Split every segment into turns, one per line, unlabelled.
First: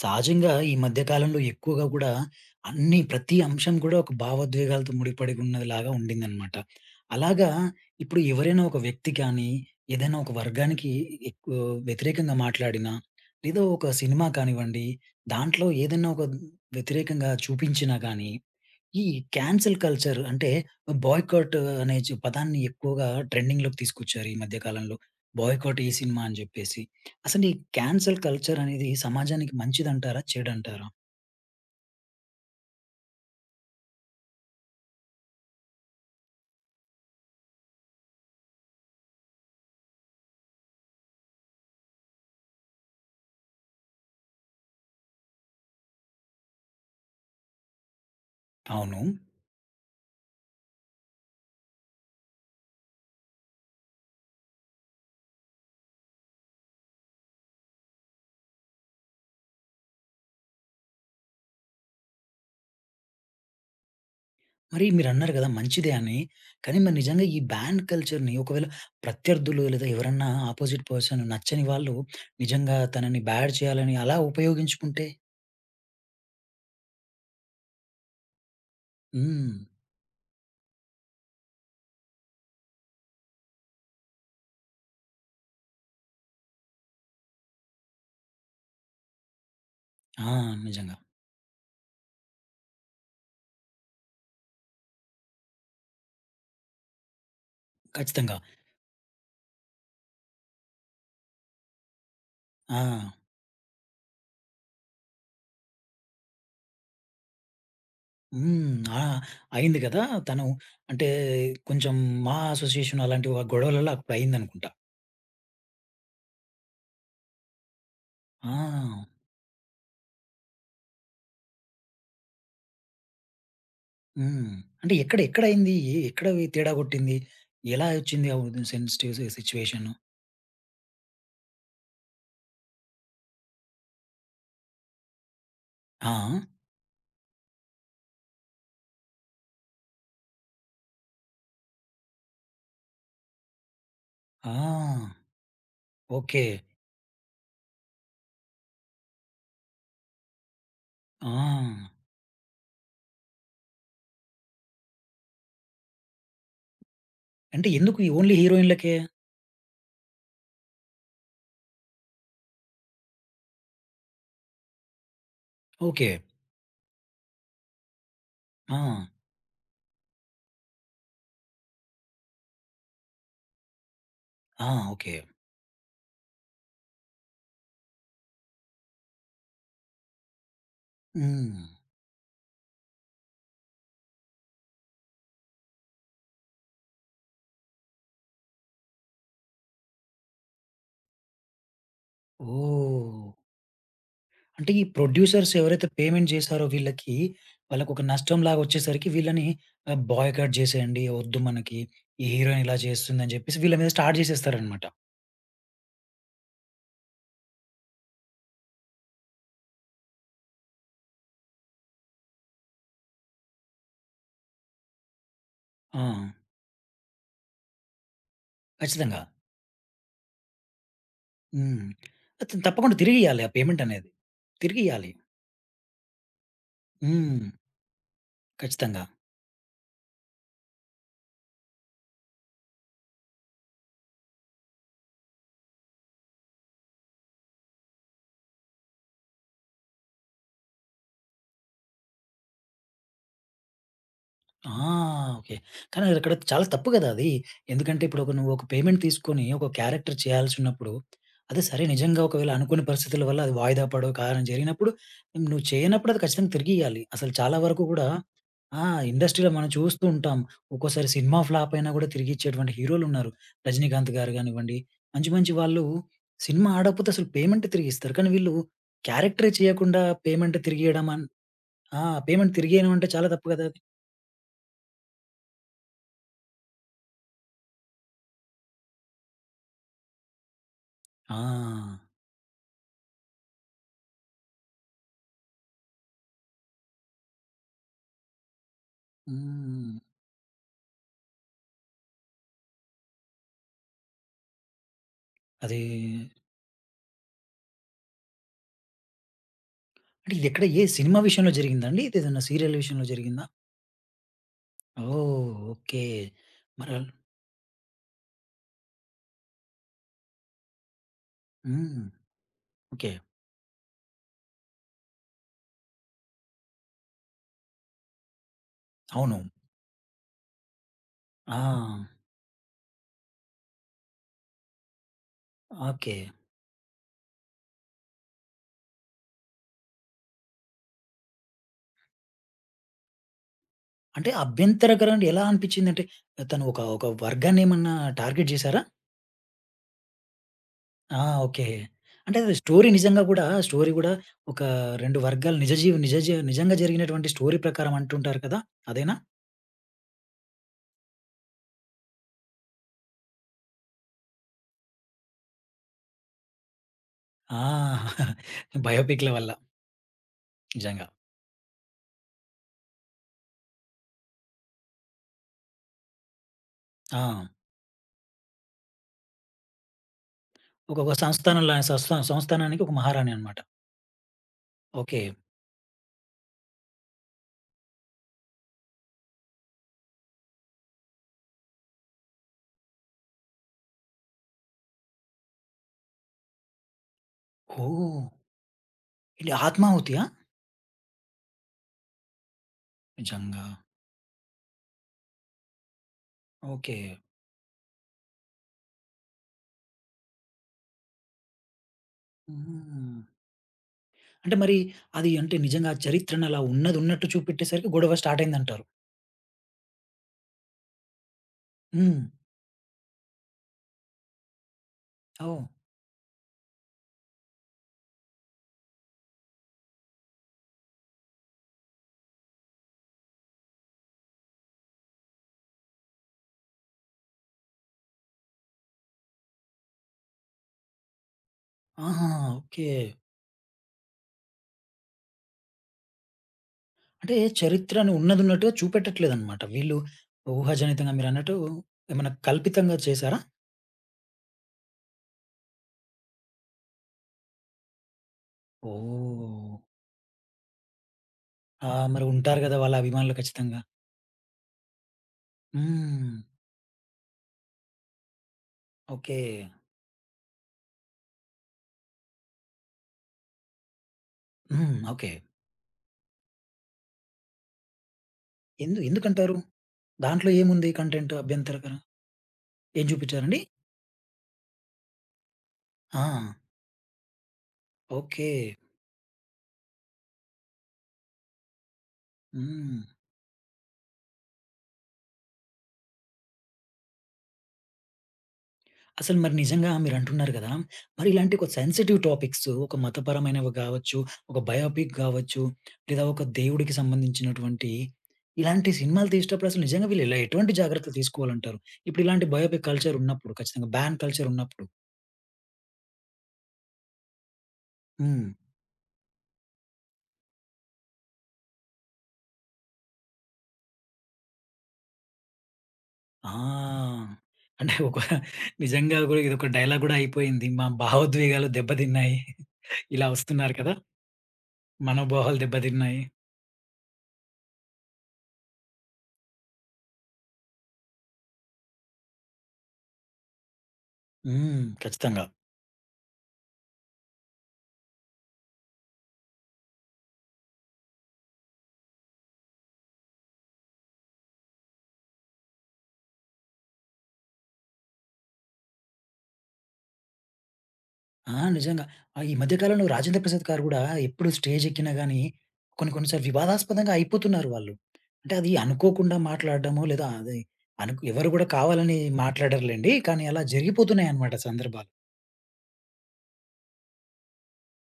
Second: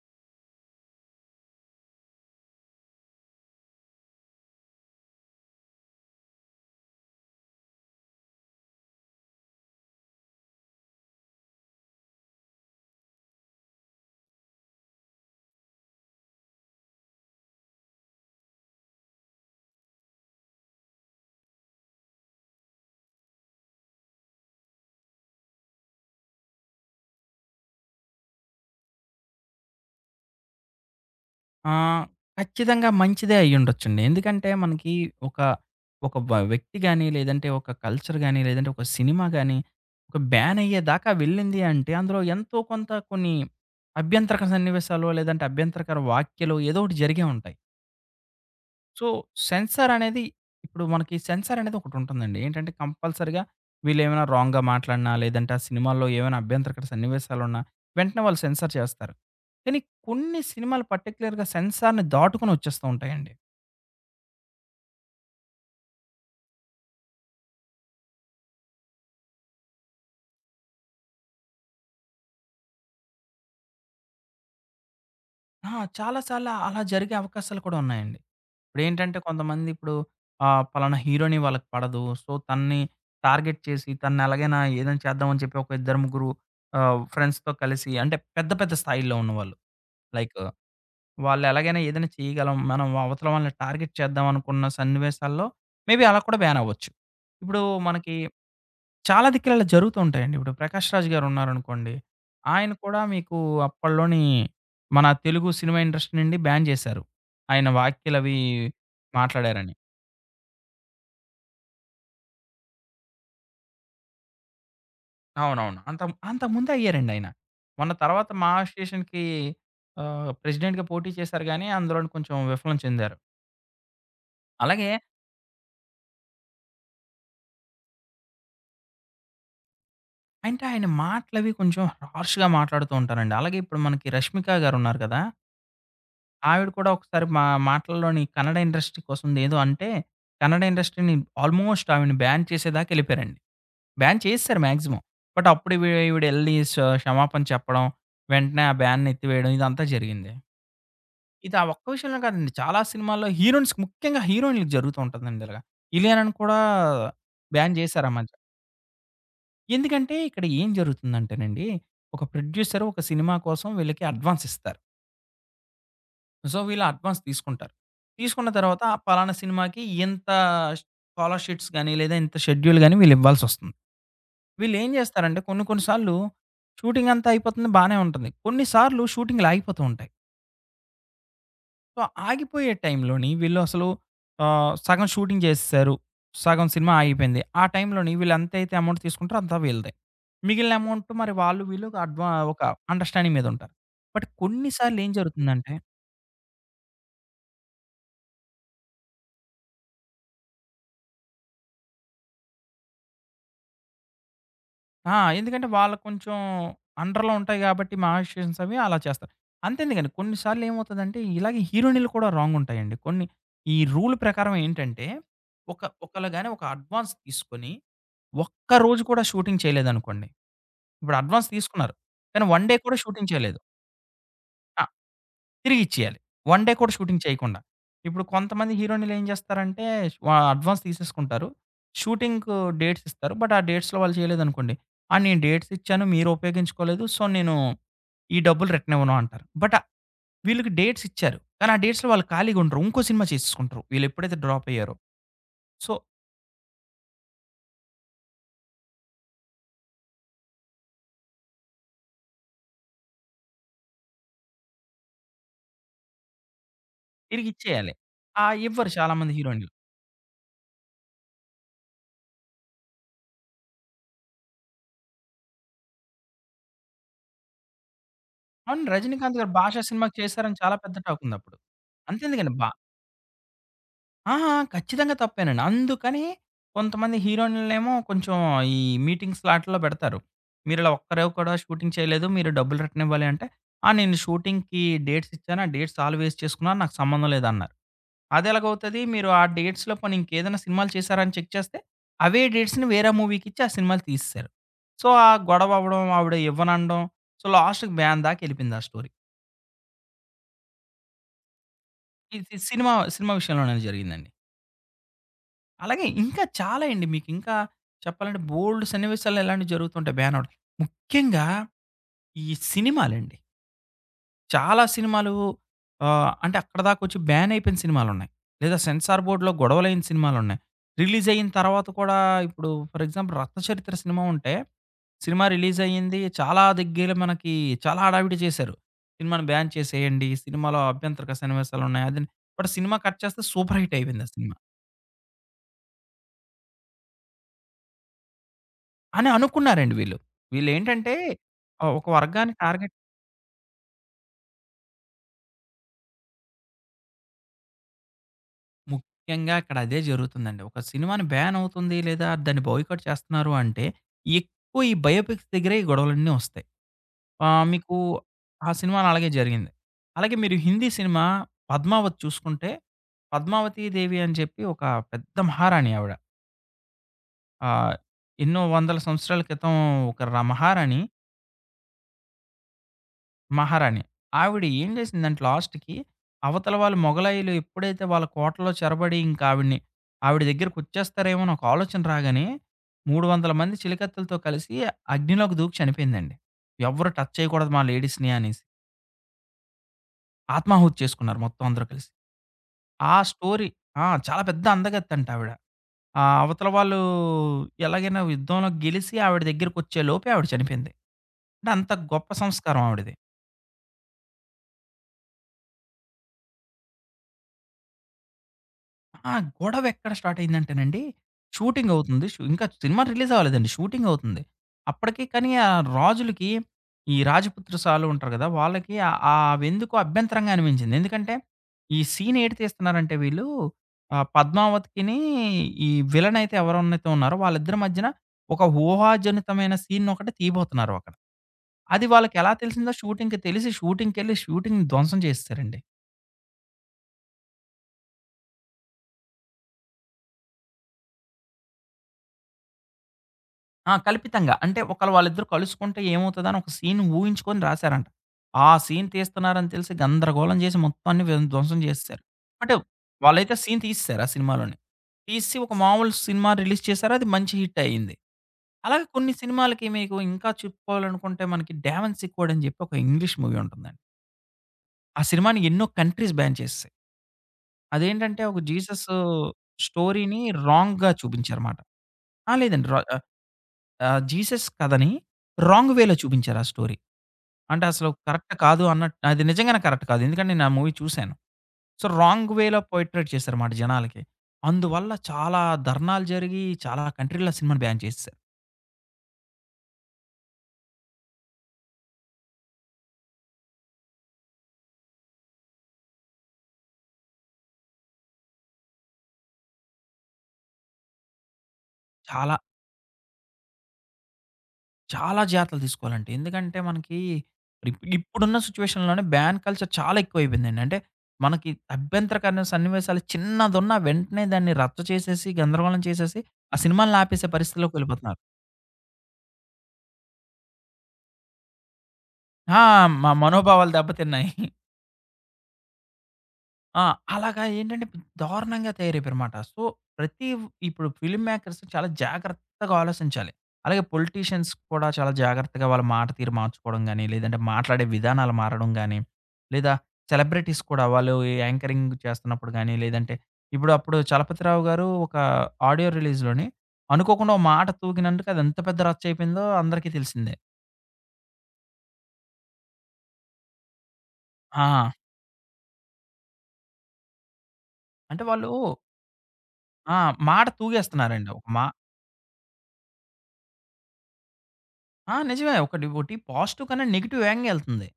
సహజంగా ఈ మధ్య కాలంలో ఎక్కువగా గూడా ప్రతి అంశం గూడా ఒక భావోద్వేగాలతో ముడిపడి ఉన్నదిలాగా ఉండిందనమాట. అలాగా ఇప్పుడు ఎవరైనా ఒక వ్యక్తి కానీ, ఏదైనా ఒక వర్గానికి ఎక్కువ వ్యతిరేకంగా మాట్లాడినా, లేదా ఒక సినిమా కానివ్వండి, దాంట్లో ఏదైనా ఒక వ్యతిరేకంగా చూపించినా గానీ ఈ క్యాన్సెల్ కల్చర్ అంటే బాయ్‌కాట్ అనే పదాన్ని ఎక్కువగా ట్రెండింగ్‌లోకి తీసుకొచ్చారు ఈ మధ్య కాలంలో. బాయ్‌కాట్ ఈ సినిమా అని జెప్పేసి. అసలు ఈ క్యాన్సెల్ కల్చర్ అనేది సమాజానికి మంచిదంటారా? చెడంటారా?
ఆ! ఖచ్చితంగా మంచిదే అయ్యుండొచ్చండి. ఎందుకంటే మనకి ఒక, ఒక వ్యక్తి గాని, లేదంటే ఒక కల్చర్ గాని, లేదంటే ఒక సినిమా గాని, ఒక బ్యాన్ అయ్యేదాకా వెళ్ళింది అంటే అందులో ఎంతో కొంత కొన్ని అభ్యంతరకర సన్నివేశాలో, లేదంటే అభ్యంతరకర వాఖ్యలో ఏదో ఒకటి జరిగే ఉంటాయి.
అవును.
సో, సెన్సార్ అనేది ఇప్పుడు మనకి సెన్సార్ అనేది ఒకటుంటుందండి. ఏంటంటే కంపల్సరీగా వీళ్ళేమైనా రాంగ్‌గా మాట్లాడినా, లేదంటే ఆ సినిమాల్లో ఏమైనా అభ్యంతరకర సన్నివేశాలున్నా వెంటనే వాళ్ళు సెన్సార్ చేస్తారు. కానీ కొన్ని సినిమాలు పర్టిక్యులర్‌గా సెన్సార్‌ని దాటుకొని వచ్చేస్తూ ఉంటాయండి.
మరి మీరన్నారు గదా! మంచిదే అని. కానీ మరి నిజంగా ఈ బ్యాన్ కల్చర్‌ని ఒకవేళ ప్రత్యర్థులు లేదా ఎవరన్నా అపోజిట్ పర్సన్ నచ్చని వాళ్ళు నిజంగా తనని బ్యాడ్ చేయాలని అలా ఉపయోగించుకుంటే.
ఆ! చాలా సార్లు అలా జరిగే అవకాశాలు కూడా ఉన్నాయండి. ఇప్పుడేంటంటే
హ్మ్.
కొంతమంది ఇప్పుడు పలానా హీరోని వాళ్ళకి పడదు. సో, తనని టార్గెట్ చేసి తనని ఎలాగైనా ఏదైనా చేద్దామని చెప్పి ఒక ఇద్దరు ముగ్గురు ఫ్రెండ్స్‌తో కలిసి అంటే పెద్ద పెద్ద స్థాయిల్లో ఉన్నవాళ్ళు
ఆ!
లైక్
నిజంగా.
వాళ్ళెలాగైనా ఏదైనా చేయగలం. మనం అవతల వాళ్ళని టార్గెట్ చేద్దాం అనుకున్న సన్నివేశాల్లో మేబీ అలా కూడా బ్యాన్ అవ్వచ్చు. ఇప్పుడు మనకి
ఖచ్చితంగా.
చాలా దిక్కుల ఇలా జరుగుతూ ఉంటాయండి. ఇప్పుడు 'ప్రకాష్ రాజ్' గారు ఉన్నారనుకోండి. ఆయన
ఆ!
కూడా మీకు అప్పట్లోని మన తెలుగు సినిమా ఇండస్ట్రీ నుండి బ్యాన్ చేశారు. ఆయన వ్యాఖ్యలవి
హ్మ్. ఆ!
మాట్లాడారని.
అయింది కదా! తను అంటే కొంచెం మా అసోసియేషన్ అలాంటి గొడవలలో అప్పుడయిందనుకుంటా.
అవునవును. అంత అంతకు ముందే అయ్యారండి ఆయన. మొన్న తర్వాత మా
ఆ!
స్టేషన్‌కి ప్రెసిడెంట్‌గా పోటీ చేశారు గానీ అందులోని కొంచెం విఫలం చెందారు.
హ్మ్.
అలాగే
అంటే ఎక్కడ ఎక్కడయింది? ఎక్కడ తేడా కొట్టింది? ఎలా వచ్చింది ఆ ఉ సెన్సిటివ్ సిట్యుయేషను?
అంటే ఆయన మాటలవి కొంచెం హార్ష్‌గా మాట్లాడుతూ ఉంటారండి. అలాగే ఇప్పుడు మనకి 'రష్మిక' గారున్నారు కదా!
ఆ!
ఆవిడ కూడా ఒకసారి మా మాటల్లోని కన్నడ ఇండస్ట్రీ కోసం ఏదో అంటే, కన్నడ ఇండస్ట్రీని ఆల్మోస్ట్ ఆవిడని బ్యాన్ చేసేదాకా ఎళ్ళిపోయారండి. బ్యాన్ చేసేసారు మాక్సిమం.
ఆ!
బట్ అప్పుడు ఇవి
ఓకే.
ఈవిడెళ్ళి క్షమాపణ చెప్పడం, వెంటనే ఆ బ్యాన్‌ని ఎత్తివేయడం ఇదంతా జరిగింది.
ఆ!
ఇది ఆ ఒక్క విషయంలో కాదండి. చాలా సినిమాల్లో హీరోయిన్స్ ముఖ్యంగా హీరోయిన్‌లకి జరుగుతూ ఉంటుందండి ఇలాగ. 'ఇలియానా'ని కూడా
అంటే
బ్యాన్
ఎందుకు
చేశారు
ఈ
ఆ మధ్య.
ఓన్లీ హీరోయిన్‌లకే?
ఎందుకంటే ఇక్కడ ఏం జరుగుతుందంటేనండి, ఒక ప్రొడ్యూసర్ ఒక సినిమా కోసం వీళ్ళకి అడ్వాన్స్ ఇస్తారు.
ఓకే.
సో, వీళ్ళు అడ్వాన్స్ తీసుకుంటారు. తీసుకున్న
ఆ!
తర్వాత ఆ పలానా సినిమాకి ఇంత స్కాలర్‌షిప్స్ గాని, లేదా ఇంత షెడ్యూల్ గాని వీళ్ళు ఇవ్వాల్సొస్తుంది.
ఆ!
వీళ్ళేం
ఓకే.
జేస్తారంటే కొన్ని కొన్ని సార్లు షూటింగ్ అంతా అయిపోతుంది బానే ఉంటుంది. కొన్ని సార్లు షూటింగ్‌లు ఆగిపోతూ ఉంటాయి.
హ్మ్.
సో, ఆగిపోయే టైంలోని వీళ్ళు అసలు సగం షూటింగ్ చేసేసారు. సగం సినిమా ఆగిపోయింది. ఆ టైంలోని వీళ్ళు ఎంతైతే అమౌంట్ తీసుకుంటారో అంతా వీళ్ళదే. మిగిలిన అమౌంట్ మరి వాళ్ళు వీళ్ళు ఒక ఒక
ఓహ్!
అండర్‌స్టాండింగ్ మీద ఉంటారు. బట్ కొన్ని
అంటే ఈ
సార్లు ఏం
ప్రొడ్యూసర్స్
జరుగుతుందంటే
ఎవరైతే పేమెంట్ చేసారో వీళ్ళకి, వాళ్ళకొక నష్టంలాగా వచ్చేసరికి వీళ్ళని బాయ్‌కాట్ చేసేయండి. వద్దు మనకి. ఈ హీరోయిన్ ఇలా చేస్తుందని చెప్పేసి వీళ్ళ మీద స్టార్ట్ చేసేస్తారనమాట.
ఎందుకంటే వాళ్ళకి కొంచెం అండర్‌లో ఉంటాయి కాబట్టి మహాశిన్స్ అవి అలా చేస్తారు. అంతెందుకండి కొన్ని సార్లు ఏమవుతదంటే ఇలాగే హీరోయిన్‌లు కూడా రాంగ్ ఉంటాయండి. కొన్ని ఈ రూల్ ప్రకారం ఏంటంటే ఒక
ఆ!
ఒకళ్ళు గాని ఒక అడ్వాన్స్ తీసుకొని ఒక్క రోజు
ఖచ్చితంగా.
కూడా షూటింగ్ చేయలేదనుకోండి. ఇప్పుడు అడ్వాన్స్
హ్మ్.
తీసుకున్నారు. కానీ ఒక డే
తప్పకుండా
కూడా షూటింగ్
తిరిగియ్యాలి ఆ
చేయలేదు.
పేమెంట్ అనేది.
ఆ!
తిరిగియ్యాలి.
తిరిగిచ్చేయాలి. ఒక డే కూడా షూటింగ్
హ్మ్.
చేయకుండా. ఇప్పుడు కొంతమంది
ఖచ్చితంగా.
హీరోయిన్‌లు ఏం చేస్తారంటే అడ్వాన్స్ తీసేసుకుంటారు. షూటింగ్‌కు డేట్స్ ఇస్తారు. బట్ ఆ డేట్స్‌లో వాళ్ళు చేయలేదనుకోండి. "ఆ! నేను డేట్స్ ఇచ్చాను. మీరు ఉపయోగించుకోలేదు. సో, నేను ఈ డబ్బులు రిటర్న్ ఇవ్వను" అంటారు. బట్ వీళ్ళకి డేట్స్ ఇచ్చారు. కానీ ఆ డేట్స్‌లో వాళ్ళు ఖాళీగా ఉండరు. ఇంకో సినిమా చేసేసుకుంటారు. వీళ్ళు ఎప్పుడైతే డ్రాప్
ఆ!
అయ్యారో.
ఓకే.
సో,
కానీ అదక్కడ చాలా తప్పు గదా! అది. ఎందుకంటే ఇప్పుడు ఒక నువ్వు ఒక పేమెంట్ తీసుకొని ఒక క్యారెక్టర్ చేయాల్సున్నప్పుడు, అదే సరే నిజంగా ఒకవేళ అనుకోని పరిస్థితుల వల్ల అది వాయిదా పడో, కారణం జరిగినప్పుడు నువ్వు చేయనప్పుడు అది ఖచ్చితంగా తిరిగియ్యాలి. అసలు చాలా వరకు
తిరిగిచ్చేయాలి.
కూడా.
ఆ!
ఆ!
ఇవ్వరు చాలా మంది
ఇండస్ట్రీలో మనం
హీరోయిన్‌లు.
చూస్తూ ఉంటాం. ఒక్కోసారి సినిమా ఫ్లాప్ అయినా గూడా తిరిగిచ్చేటువంటి హీరోలున్నారు. 'రజనీకాంత్' గారు గానివ్వండి, మంచి మంచి వాళ్ళు సినిమా ఆడకపోతే అసలు పేమెంటే తిరిగిస్తారు. కానీ వీళ్ళు
అవును. రజినీకాంత్
క్యారెక్టరే
గారు 'భాషా'
చేయకుండా
సినిమాకి
పేమెంట్
చేశారని చాలా పెద్ద
తిరిగియడం
టాక్ ఉందప్పుడు.
ఆ! పేమెంట్
అంతెందుకండి.
తిరిగియడం అంటే చాలా తప్పు గదా! అది.
ఆహా! ఖచ్చితంగా తప్పేనండి. అందుకని కొంతమంది హీరోయిన్‌లనేమో కొంచెం ఈ మీటింగ్స్‌లో ఆటిల్లో పెడతారు. మీరిలా ఒక్కరు
ఆ!
కూడా షూటింగ్ చేయలేదు. మీరు డబ్బులు రిటర్న్ ఇవ్వాలి అంటే, "ఆ! నేను షూటింగ్‌కి డేట్స్ ఇచ్చాను. ఆ డేట్స్ ఆళ్ళు వేస్ట్ చేసుకున్నారు. నాకు సంబంధం లేదన్నారు." అదెలాగవుతది? మీరు ఆ డేట్స్‌లో
హ్మ్.
పోనీ ఇంకేదైనా సినిమాలు చేశారా అని చెక్ చేస్తే, అవే డేట్స్‌ని వేరే మూవీకిచ్చి ఆ సినిమాలు తీసేశారు. సో, ఆ గొడవ
అదీ
అవ్వడం, ఆవిడ ఇవ్వననడం, సో, లాస్ట్‌కి బ్యాన్ దాకా ఎళ్ళిపోయింది ఆ స్టోరీ.
అంటే ఇదెక్కడ ఏ సినిమా విషయంలో జరిగిందా అండి? ఇదేదన్నా
ఇది
సీరియల్
సినిమా
విషయంలో
సినిమా
జరిగిందా?
విషయంలోనే జరిగిందండి.
ఓహ్! ఓకే.
అలాగే ఇంకా చాలా అండి.
మరల్
మీకింకా చెప్పాలంటే బోలెడు సన్నివేశాల్లో ఇలాంటివి జరుగుతుంటాయి బ్యానవుట్. ముఖ్యంగా
హ్మ్.
ఈ
ఓకే.
సినిమాలండి. చాలా సినిమాలు అంటే అక్కడిదాకొచ్చి బ్యానయిపోయిన సినిమాలున్నాయి. లేదా సెన్సార్
అవును.
బోర్డ్‌లో గొడవలయిన సినిమాలున్నాయి. రిలీజయిన
ఆ!
తర్వాత కూడా ఇప్పుడు ఫర్ ఎగ్జాంపుల్ 'రక్తచరిత్ర' సినిమా ఉంటే, సినిమా
ఓకే.
రిలీజయింది. చాలా దగ్గర మనకి చాలా హడావిడి చేశారు. సినిమాని బ్యాన్ చేసేయండి. సినిమాలో అభ్యంతరక సన్నివేశాలున్నాయి. అదని బట్ సినిమా కట్ చేస్తే సూపర్ హిట్ అయిపోయింది
అంటే
ఆ సినిమా.
అభ్యంతరకరం అంటే ఎలా అనిపిచ్చిందంటే తను ఒక ఒక వర్గాన్నేమన్నా టార్గెట్ జేశారా?
అని అనుకున్నారండి వీళ్ళు. వీళ్ళేంటంటే
ఆ! ఓకే.
ఒక
అంటే అది
వర్గాన్ని
స్టోరీ
టార్గెట్
నిజంగా గూడా స్టోరీ గూడా ఒక 2 వర్గాలు నిజ జీవి నిజ జీ నిజంగా జరిగినటువంటి స్టోరీ ప్రకారం అంటుంటారు కదా! అదేనా?
ముఖ్యంగా ఇక్కడ అదే జరుగుతుందండి. ఒక సినిమాని బ్యాన్ అవుతుంది లేదా దాన్ని బాయ్‌కాట్ చేస్తున్నారు అంటే ఎక్కువ ఈ బయోపిక్స్ దగ్గరే ఈ గొడవలన్నీ వస్తాయి.
ఆ!
మీకు ఆ సినిమాలో
బయోపిక్‌ల
అలాగే
వల్ల
జరిగింది. అలాగే మీరు హిందీ
నిజంగా.
సినిమా 'పద్మావత్' చూసుకుంటే 'పద్మావతి దేవి' అని చెప్పి ఒక పెద్ద మహారాణి ఆవిడ.
ఆ!
ఆహ్, ఎన్నో వందల సంవత్సరాల క్రితం ఒక మహారాణి
ఒకొక్క సంస్థానంలా సంస్థానానికి ఒక మహారాణి అనమాట.
మహారాణి. ఆవిడ ఏం
ఓకే.
జేసిందంటే లాస్ట్‌కి అవతల వాళ్ళు మొగలాయులు ఎప్పుడైతే వాళ్ళ కోటలో చొరబడి ఇంక ఆవిడని ఆవిడ దగ్గరకొచ్చేస్తారేమో అని ఒక ఆలోచన రాగానే 300 మంది చిలికత్తెలతో కలిసి అగ్నిలోకి దూకి చనిపోయిందండి. ఎవ్వరు టచ్ చేయకూడదు మా
ఓహ్!
లేడీస్‌ని అనేసి.
ఇది ఆత్మాహుతియా?
ఆత్మాహుతి చేసుకున్నారు మొత్తం అందరూ కలిసి. ఆ
నిజంగా.
స్టోరీ ఆ! చాలా పెద్ద అందగత్తంట ఆవిడ. ఆ అవతల
ఓకే.
వాళ్ళు ఎలాగైనా యుద్ధంలో గెలిసి ఆవిడ దగ్గరకొచ్చే లోపే ఆవిడ చనిపోయింది. అంటే అంత గొప్ప సంస్కారం ఆవిడది.
హ్మ్. అంటే మరి అది అంటే నిజంగా ఆ చరిత్రను అలా ఉన్నది ఉన్నట్టు చూపెట్టేసరికి గొడవ స్టార్ట్ అయిందంటారు.
ఆ! గొడవెక్కడ స్టార్ట్ అయిందంటేనండి, షూటింగ్
హ్మ్.
అవుతుంది. ఇంకా సినిమా రిలీజ్ అవ్వలేదండి. షూటింగ్ అవుతుంది. అప్పటికి కానీ
ఓహ్!
ఆ రాజులకి, ఈ రాజపుత్ర సాలు ఉంటారు కదా! వాళ్ళకి అవెందుకో అభ్యంతరంగా అనిపించింది. ఎందుకంటే, ఈ సీన్ ఏటి తీస్తున్నారంటే వీళ్ళు పద్మావతికిని ఈ విలన్ అయితే ఎవరైతే ఉన్నారో వాళ్ళిద్దరి మధ్యన ఒక ఊహాజనితమైన సీన్ ఒకటి తీయబోతున్నారు అక్కడ. అది
ఆహా!
వాళ్ళకెలా
ఓకే.
తెలిసిందో షూటింగ్‌కి తెలిసి షూటింగ్‌కెళ్ళి షూటింగ్‌ని ధ్వంసం చేసేసారండి.
అంటే చరిత్రను ఉన్నదున్నట్టుగా చూపెట్టట్లేదన్నమాట. వీళ్ళు ఊహాజనితంగా మీరన్నట్టు ఏమన్నా కల్పితంగా చేసారా?
ఆ! కల్పితంగా. అంటే వాళ్ళిద్దరూ కలుసుకుంటే ఏమవుతదని ఒక సీన్ ఊహించుకొని రాసారంట. ఆ సీన్ తీస్తున్నారని
ఓహ్!
తెలిసి గందరగోళం చేసి మొత్తం అన్ని ధ్వంసం
ఆ!
చేసేసారు.
మరి ఉంటారు
అంటే
గదా! వాళ్ళ అభిమానులు
వాళ్ళైతే
ఖచ్చితంగా.
సీన్ తీసేసారు ఆ సినిమాలోని. తీసి ఒక మామూలు
హ్మ్.
సినిమా రిలీజ్ చేశారు. అది మంచి హిట్ అయింది. అలాగే కొన్ని
ఓకే.
సినిమాలకి మీకు ఇంకా చెప్పుకోవాలనుకుంటే మనకి 'డావెన్సీ కోడ్' అని చెప్పి ఒక ఇంగ్లీష్ మూవీ ఉంటుందండి.
హ్మ్.
ఆ
ఓకే.
సినిమాని ఎన్నో కంట్రీస్ బ్యాన్ చేసేసాయి. అదేంటంటే ఒక జీసస్
ఎందుకంటారు?
స్టోరీని
దాంట్లో ఏముంది
రాంగ్‌గా
కంటెంట్
చూపించారుమాట.
అభ్యంతరకర?
ఆ! లేదండి.
ఏం చూపించారండి?
జీసస్ కథని రాంగ్ వేలో
ఆ!
చూపించారు ఆ స్టోరీ. అంటే అసలు
ఓకే.
కరెక్ట్ కాదు అన్నట్టు అది నిజంగానే కరెక్ట్ కాదు. ఎందుకంటే నేను ఆ మూవీ చూసాను. సో, రాంగ్ వేలో
హ్మ్.
పోర్ట్రేట్ చేశారుమాట జనాలకి. అందువల్ల చాలా ధర్నాలు జరిగి చాలా కంట్రీ‌లో ఆ సినిమాని బ్యాన్ చేసేసారు.
అసలు మరి నిజంగా మీరంటున్నారు కదా! మరి ఇలాంటి ఒక సెన్సిటివ్ టాపిక్స్, ఒక మతపరమైనవి గావచ్చు, ఒక బయోపిక్ గావచ్చు, లేదా ఒక దేవుడికి సంబంధించినటువంటి ఇలాంటి సినిమాలు తీసేటప్పుడు అసలు నిజంగా వీళ్ళు ఇలా ఎటువంటి జాగ్రత్తలు తీసుకోవాలంటారు? ఇప్పుడు ఇలాంటి
చాలా
బయోపిక్ కల్చర్ ఉన్నప్పుడు, ఖచ్చితంగా బ్యాన్ కల్చర్ ఉన్నప్పుడు.
చాలా జాగ్రత్తలు తీసుకోవాలండి. ఎందుకంటే మనకి
హ్మ్.
ఇప్పుడున్న సిట్యుయేషన్‌లోనే బ్యాన్ కల్చర్ చాలా ఎక్కువైపోయిందండి. అంటే మనకి అభ్యంతరకరమైన సన్నివేశాలు చిన్నదున్నా వెంటనే దాన్ని రచ్చ చేసేసి, గందరగోళం చేసేసి,
ఆ!
ఆ సినిమాల్ని ఆపేసే
అంటే ఒక
పరిస్థితిలోకెళ్ళిపోతున్నారు.
నిజంగా గూడా ఇదొక డైలాగ్ గూడా అయిపోయింది. మా భావోద్వేగాలు దెబ్బతిన్నాయి.
ఆ!
ఇలా
మా
వస్తున్నారు
మనోభావాలు
కదా!
దెబ్బతిన్నాయి.
మనోభావాలు దెబ్బతిన్నాయి.
ఆ! అలాగా ఏంటంటే దారుణంగా తయారైపోయారుమాట. సో, ప్రతి ఇప్పుడు ఫిల్మ్ మేకర్స్ చాలా జాగ్రత్తగా ఆలోచించాలి. అలాగే పొలిటీషియన్స్
హ్మ్.
కూడా చాలా
ఖచ్చితంగా.
జాగ్రత్తగా వాళ్ళ మాట తీరు మార్చుకోవడం గాని, లేదంటే మాట్లాడే విధానాలు మారడం గాని, లేదా సెలబ్రిటీస్ కూడా వాళ్ళు యాంకరింగ్ చేస్తున్నప్పుడు గాని, లేదంటే ఇప్పుడు అప్పుడు 'చలపతిరావు' గారు ఒక ఆడియో రిలీజ్‌లోని అనుకోకుండా ఓ మాట తూగినందుకు అది ఎంత పెద్ద రచ్చ అయిపోయిందో అందరికీ తెలిసిందే.
ఆ! నిజంగా. ఈ మధ్య కాలంలో రాజేంద్ర ప్రసాద్ గారు గూడా ఎప్పుడు స్టేజ్
ఆ!
ఎక్కినా గాని కొన్ని కొన్ని సార్లు వివాదాస్పదంగా అయిపోతున్నారు వాళ్ళు.
అంటే
అంటే అది
వాళ్ళు
అనుకోకుండా మాట్లాడడమో
ఆ!
లేదా అది
మాట
ఎవరు
తూగేస్తున్నారండి.
గూడా
ఒక మా
కావాలని మాట్లాడరులెండి. కానీ అలా జరిగిపోతున్నాయన్నమాట సందర్భాలు.
ఆ! నిజమే. ఒకటి ఒకటి పాజిటివ్ కన్నా నెగెటివ్ యాంగే ఎళ్తుంది.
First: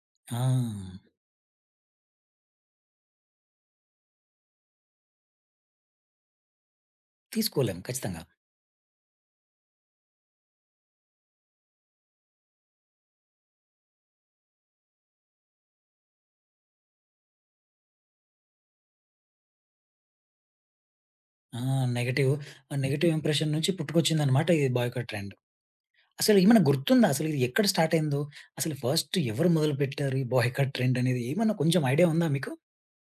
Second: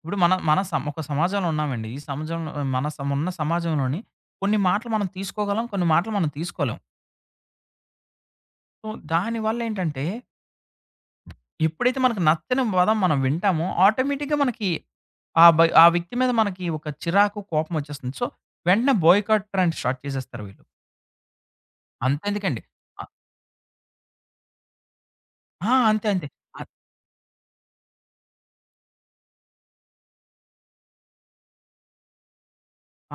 ఇప్పుడు మన
ఆ!
మన ఒక సమాజంలో ఉన్నామండి. ఈ సమాజంలో మన ఉన్న సమాజంలోని కొన్ని మాటలు మనం తీసుకోగలం. కొన్ని మాటలు మనం తీసుకోలేం.
తీసుకోలేం ఖచ్చితంగా.
సో, దానివల్ల ఏంటంటే ఎప్పుడైతే మనకు నచ్చని పదం మనం వింటామో ఆటోమేటిక్‌గా మనకి ఆ వ్యక్తి మీద మనకి ఒక చిరాకు, కోపం వచ్చేస్తుంది. సో, వెంటనే బాయ్‌కాట్ ట్రెండ్ స్టార్ట్ చేసేస్తారు వీళ్ళు.
ఆ! నెగెటివ్.
అంతెందుకండి.
ఆ
ఆ!
నెగెటివ్ ఇంప్రెషన్ నుంచి పుట్టుకొచ్చిందన్నమాట ఈ బాయ్‌కాట్ ట్రెండ్.
ఆ, అంతే అంతే.
అసలు ఏమైనా గుర్తుందా? అసలు ఇది ఎక్కడ స్టార్ట్ అయిందో? అసలు ఫస్ట్ ఎవరు మొదలుపెట్టారు ఈ బాయ్‌కాట్ ట్రెండ్ అనేది? ఏమన్నా కొంచెం ఐడియా ఉందా మీకు?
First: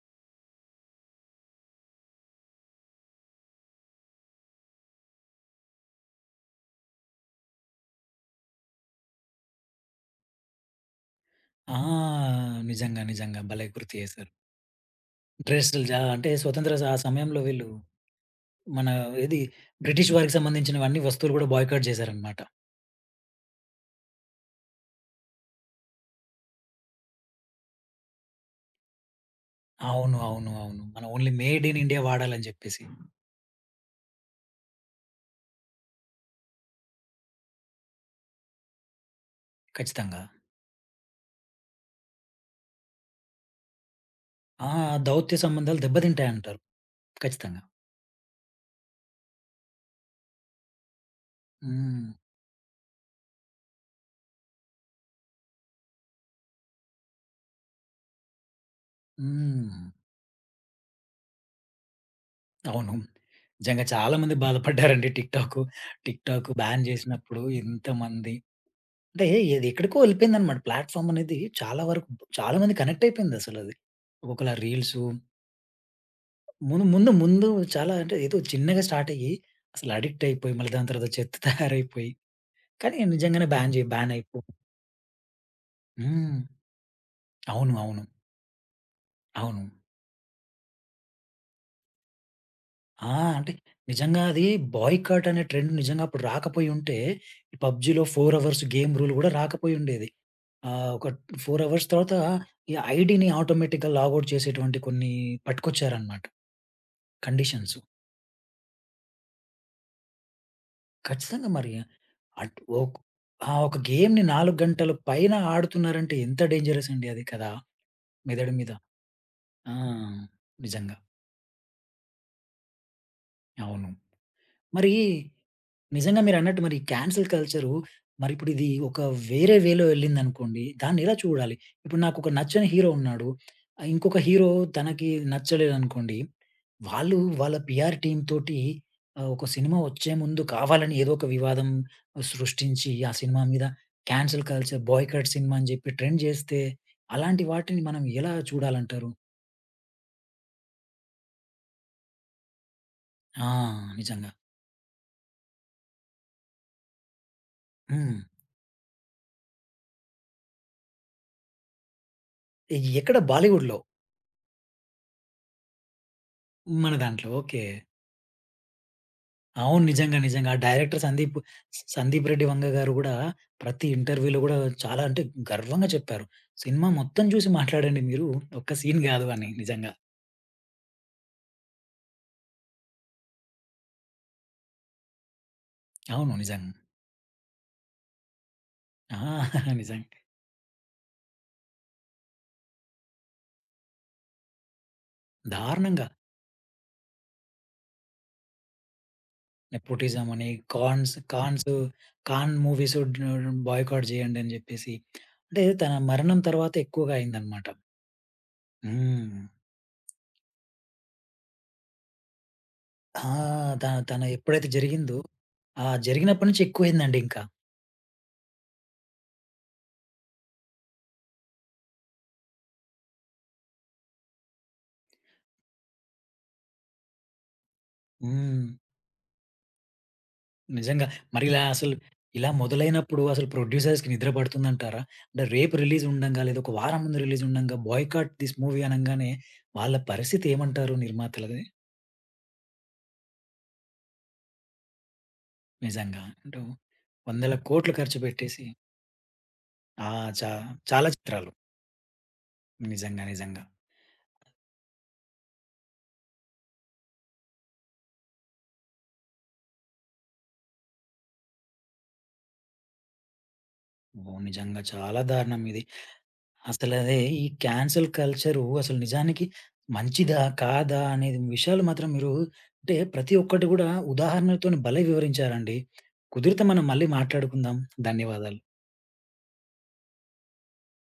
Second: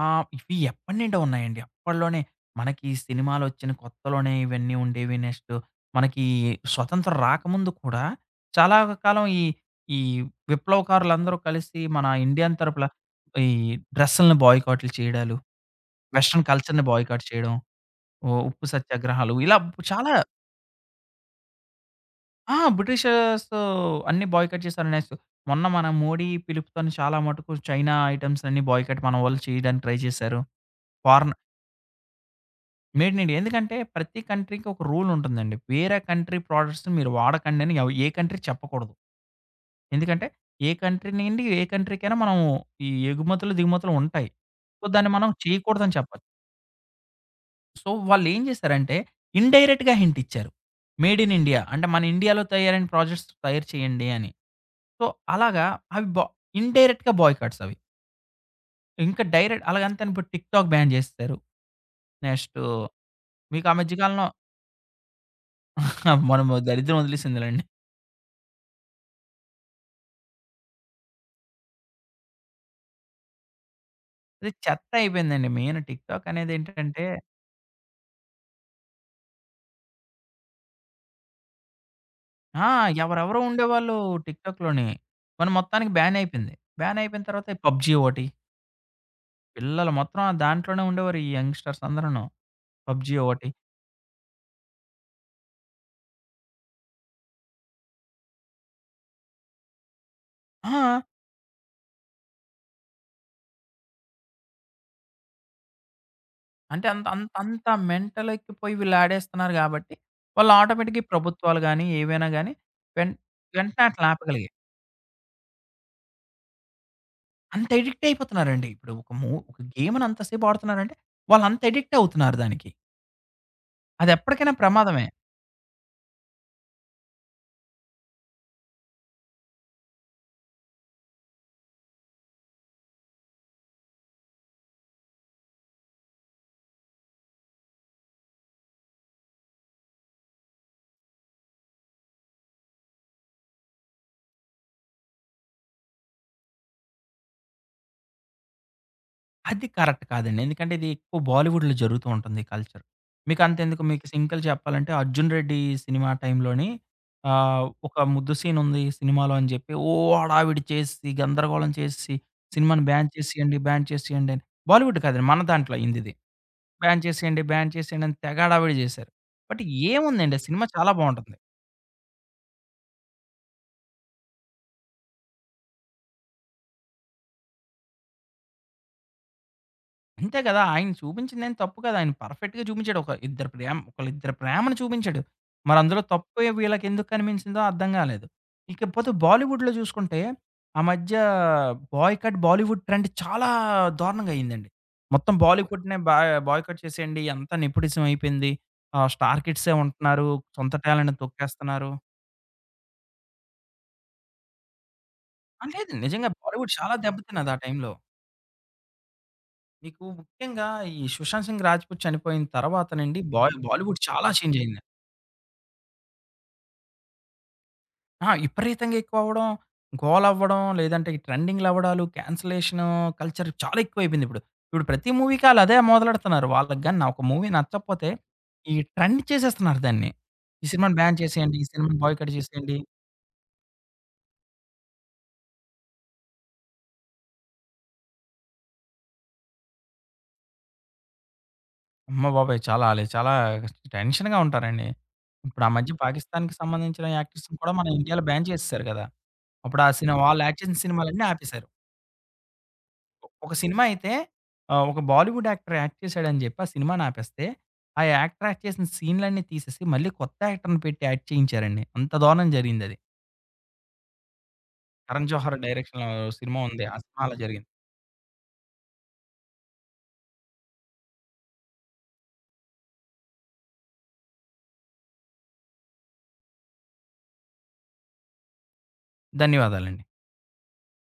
ఆ! ఇవి ఎప్పటి నుండో ఉన్నాయండి. అప్పట్లోనే మనకి సినిమాలొచ్చిన కొత్తలోనే ఇవన్నీ ఉండేవి. నెక్స్ట్ మనకి స్వతంత్రం రాకముందు కూడా చాలా కాలం ఈ విప్లవకారులందరూ
ఆ!
కలిసి మన ఇండియన్ తరపుల
నిజంగా. నిజంగా.
ఈ
భలే గుర్తు చేశారు.
డ్రెస్సుల్ని బాయ్‌కాట్లు చేయడాలు,
డ్రెస్సులు అంటే
వెస్టర్న్
స్వతంత్ర
కల్చర్‌ని
ఆ
బాయ్‌కాట్
సమయంలో
చేయడం,
వీళ్ళు
ఉప్పు
మన
సత్యాగ్రహాలు
ఏది
ఇలా
బ్రిటిష్
చాలా
వారికి సంబంధించినవి అన్ని వస్తువులు కూడా బాయ్‌కాట్ చేశారన్నమాట.
ఆ! బ్రిటిషర్స్ అన్నీ బాయ్‌కాట్ చేశారు. నెక్స్ట్ మొన్న మన మోడీ పిలుపుతోని చాలా మటుకు చైనా ఐటెమ్స్ అన్నీ బాయ్‌కాట్ మన వాళ్ళు చేయడానికి ట్రై
అవును.
చేశారు.
అవును. అవును. మనం only
foreign
made in India వాడాలని చెప్పేసి.
Made in India. ఎందుకంటే ప్రతి కంట్రీకి ఒక రూల్ ఉంటుందండి. వేరే కంట్రీ ప్రొడక్ట్స్‌ని మీరు వాడకండి అని ఏ కంట్రీ చెప్పకూడదు.
ఖచ్చితంగా.
ఎందుకంటే ఏ కంట్రీ నుండి ఏ కంట్రీకైనా మనం ఈ ఎగుమతులు, దిగుమతులు ఉంటాయి.
ఆ!
సో, దాన్ని మనం
దౌత్య సంబంధాలు
చేయకూడదని చెప్పొచ్చు.
దెబ్బతింటాయంటారు. ఖచ్చితంగా.
సో, వాళ్ళేం చేశారంటే ఇండైరెక్ట్‌గా హింట్ ఇచ్చారు. మేడ్ ఇన్ ఇండియా అంటే మన
హ్మ్.
ఇండియాలో తయారైన ప్రాజెక్ట్స్ తయారు చేయండి అని. సో, అలాగా అవి ఇండైరెక్ట్‌గా బాయ్‌కాట్స్ అవి. ఇంకా డైరెక్ట్
హ్మ్.
అలాగంతని ఇప్పుడు టిక్‌టాక్ బ్యాన్ చేసేసారు. నెక్స్ట్
అవును.
మీకు ఆ
నిజంగా
మధ్య కాలంలో
చాలామంది బాధపడ్డారండి టిక్‌టాకు.
మనం
టిక్‌టాకు బ్యాన్
దరిద్రం
చేసినప్పుడు
వదిలేసిందిలెండి.
ఎంతమంది? అంటే ఇది ఎక్కడికో వెళ్ళిపోయిందనమాట. ప్లాట్‌ఫార్మ్ అనేది చాలా వరకు చాలామంది కనెక్ట్ అయిపోయిందసలది.
అది
ఒకలా
చెత్త
రీల్సు.
అయిపోయిందండి. మెయిన్ టిక్‌టాక్
ముందు
అనేదేంటంటే
ముందు ముందు చాలా అంటే ఏదో చిన్నగా స్టార్ట్ అయ్యి అసలు అడిక్ట్ అయిపోయి మళ్ళీ దాని తర్వాత చెత్త తయారైపోయి,
ఆ!
కానీ
ఎవరెవరో
నిజంగానే
ఉండేవాళ్ళు
బ్యాన్ అయిపో.
టిక్‌టాక్‌లోని. మన మొత్తానికి బ్యాన్
హ్మ్.
అయిపోయింది. బ్యాన్ అయిపోయిన తర్వాత ఈ
అవును.
పబ్‌జీ
అవును.
ఒకటి.
అవును.
పిల్లలు మొత్తం దాంట్లోనే ఉండేవారు ఈ యంగ్‌స్టర్స్ అందరూను.
ఆ!
పబ్‌జీ ఒకటి.
అంటే నిజంగా అది బాయ్‌కాట్ అనే ట్రెండ్ నిజంగా అప్పుడు రాకపోయుంటే, ఈ పబ్‌జీలో 4 అవర్స్ గేమ్ రూల్ కూడా రాకపోయుండేది. ఆ!
ఆ!
ఒక 4 అవర్స్ తర్వాత ఈ ఐడీని ఆటోమేటిక్‌గా లాగౌట్ చేసేటువంటి కొన్ని పట్టుకొచ్చారన్నమాట
అంటే అంత అంత అంత
కండిషన్స్.
మెంటల్ ఎక్కిపోయి వీళ్ళు ఆడేస్తున్నారు కాబట్టి, వాళ్ళు ఆటోమేటిక్‌గా ఈ
ఖచ్చితంగా
ప్రభుత్వాలు
మరి
గాని, ఏవైనా గాని
అట్ ఒక్
వెన్
ఆ! ఒక
వెంటనే ఆటిలిని
గేమ్‌ని
ఆపగలిగాయి.
4 గంటల పైన ఆడుతున్నారంటే ఎంత డేంజరస్ అండి అది కదా!
అంత ఎడిక్ట్
మెదడు
అయిపోతున్నారండి.
మీద.
ఇప్పుడు ఒక ఒక
ఆ!
గేమ్‌ని అంత సేపు ఆడుతున్నారంటే,
నిజంగా.
వాళ్ళు అంత ఎడిక్ట్ అవుతున్నారు దానికి.
అవును.
అది ఎప్పటికైనా
మరి
ప్రమాదమే.
నిజంగా మీరన్నట్టు మరి క్యాన్సెల్ కల్చరు మరిప్పుడు ఇది ఒక వేరే వేలో వెళ్ళిందనుకోండి. దాన్నెలా చూడాలి? ఇప్పుడు నాకొక నచ్చని హీరో ఉన్నాడు. ఇంకొక హీరో తనకి నచ్చలేదనుకోండి. వాళ్ళు వాళ్ళ పీఆర్ టీమ్ తోటి ఒక సినిమా వచ్చే ముందు కావాలని ఏదో ఒక వివాదం సృష్టించి, ఆ సినిమా మీద క్యాన్సెల్ కల్చర్, బాయ్‌కట్ సినిమా అని చెప్పి ట్రెండ్ చేస్తే, అలాంటి వాటిని మనం ఎలా చూడాలంటారు?
అది కరెక్ట్ కాదండి. ఎందుకంటే ఇది ఎక్కువ బాలీవుడ్‌లో జరుగుతూ ఉంటుంది కల్చర్. మీకు
ఆ!
అంతెందుకు మీకు
నిజంగా.
సింకల్ చెప్పాలంటే 'అర్జున్ రెడ్డి' సినిమా టైంలోని ఒక
హ్మ్.
ముద్దు సీన్ ఉంది సినిమాలో అని జెప్పి ఓ హడావిడి చేసేసి, గందరగోళం చేసేసి, సినిమాని బ్యాన్
ఎక్కడ
చేసేయండి,
బాలీవుడ్‌లో?
బ్యాన్ చేసేయండి అని. బాలీవుడ్ కాదండి మన దాంట్లో అయిందిది.
మన
బ్యాన్
దాంట్లో.
చేసేయండి,
ఓకే.
బ్యాన్ చేసేయండి అని తెగ హడావిడి జేశారు. బట్
అవును. నిజంగా.
ఏముందండి ఆ
నిజంగా. ఆ
సినిమా చాలా
డైరెక్టర్ సందీప్,
బావుంటుంది.
సందీప్ రెడ్డి వంగ గారు గూడా ప్రతి ఇంటర్వ్యూలో గూడా చాలా అంటే గర్వంగా చెప్పారు. సినిమా మొత్తం చూసి మాట్లాడండి మీరు. ఒక్క సీన్ గాదు అని నిజంగా.
అంతే కదా! ఆయన చూపించిందేం తప్పు కాదు. ఆయన పర్ఫెక్ట్‌గా చూపించాడు. ఒక ఇద్దరి ప్రేమ ఒకళ్ళిద్దరి ప్రేమను చూపించాడు. మరి అందులో
అవును.
తప్పు
నిజంగా.
వీళ్ళకెందుకు కనిపించిందో అర్థం కాలేదు. ఇకపోతే
ఆ!
బాలీవుడ్‌లో
నిజంగా.
చూసుకుంటే, ఆ మధ్య బాయ్‌కట్ బాలీవుడ్ ట్రెండ్ చాలా దారుణంగా అయిందండి. మొత్తం బాలీవుడ్‌నే
దారుణంగా.
బాయ్‌కట్ చేసేయండి. అంతా నెపోటిజం అయిపోయింది. స్టార్ కిడ్సే
నెపోటిజం
ఉంటున్నారు.
అని
సొంత
కాన్స్
టాలెంట్‌ని
కాన్స్
తొక్కేస్తున్నారు.
కాన్ మూవీస్ డ్ బాయ్‌కాట్ జేయండి అని జెప్పేసి. అంటే
ఆ!
తన
లేదు నిజంగా
మరణం తర్వాత
బాలీవుడ్ చాలా
ఎక్కువగా
దెబ్బతిన్నది ఆ
అయిందనమాట.
టైంలో.
హ్మ్.
మీకు ముఖ్యంగా ఈ 'సుశాంత్ సింగ్ రాజ్‌పూత్' చనిపోయిన తర్వాత నుండి
ఆ! త
బాలీవుడ్
తన
చాలా చేంజ్
ఎప్పుడైతే
అయింది.
జరిగిందో ఆ జరిగినప్పటి నుంచి ఎక్కువయిందండి ఇంకా.
ఆ! విపరీతంగా ఎక్కువవ్వడం, గోలవ్వడం, లేదంటే ఈ ట్రెండింగ్‌లవ్వడాలు, క్యాన్సలేషను కల్చర్ చాలా ఎక్కువైపోయిందిప్పుడు. ఇప్పుడు ఇప్పుడు ప్రతి మూవీకి ఆళ్ళదే మొదలెడుతున్నారు. వాళ్ళకి గాని ఒక మూవీ నచ్చకపోతే,
హ్మ్.
ఈ ట్రెండ్ చేసేస్తున్నారు దాన్ని. ఈ సినిమాని
నిజంగా.
బ్యాన్ చేసేయండి,
మరిలా
ఈ
అసలు
సినిమాని బాయ్‌కట్
ఇలా
చేసేయండి.
మొదలైనప్పుడు అసలు ప్రొడ్యూసర్స్‌కి నిద్ర పడుతుందంటారా? అంటే రేపు రిలీజ్ ఉండంగా లేదా ఒక వారం ముందు రిలీజ్ ఉండంగా బాయ్‌కాట్ థిస్ మూవీ అనంగానే వాళ్ళ పరిస్థితి ఏమంటారు నిర్మాతలది?
అమ్మ బాబోయ్! చాలా ఆళ్ళు చాలా టెన్షన్‌గా ఉంటారండి. ఇప్పుడు ఆ మధ్య
నిజంగా.
పాకిస్తాన్‌కి
అంటే
సంబంధించిన
వందల
యాక్టర్స్‌ని కూడా మన
కోట్లు ఖర్చు
ఇండియాలో బ్యాన్
పెట్టేసి.
చేసేసారు కదా! అప్పుడు ఆ
ఆ!
సినిమా వాళ్ళు
చా
యాక్ట్ చేసిన
చాలా
సినిమాలన్నీ
చిత్రాలు.
ఆపేశారు.
నిజంగా.
ఒక
నిజంగా.
సినిమా అయితే ఒక బాలీవుడ్ యాక్టర్ యాక్ట్ చేశాడని జెప్పి ఆ సినిమాని ఆపేస్తే, ఆ యాక్టర్ యాక్ట్ చేసిన సీన్‌లన్నీ తీసేసి మళ్ళీ కొత్త యాక్టర్‌ని పెట్టి యాక్ట్ చేయించారండి. అంత దారుణం జరిగిందది.
ఓహ్! నిజంగా చాలా
'కరణ్
దారుణం
జోహార్'
ఇది.
డైరెక్షన్‌లో సినిమా ఉంది. ఆ
అసలదే
సినిమా అలా
ఈ
జరిగింది.
క్యాన్సెల్ కల్చరు అసలు నిజానికి మంచిదా? కాదా? అనేది విషయాలు మాత్రం మీరు, అంటే ప్రతి ఒక్కటి గూడా ఉదాహరణలతోని భలే వివరించారండి. కుదిరితే మనం మళ్ళీ మాట్లాడుకుందాం. ధన్యవాదాలు.
ధన్యవాదాలండి.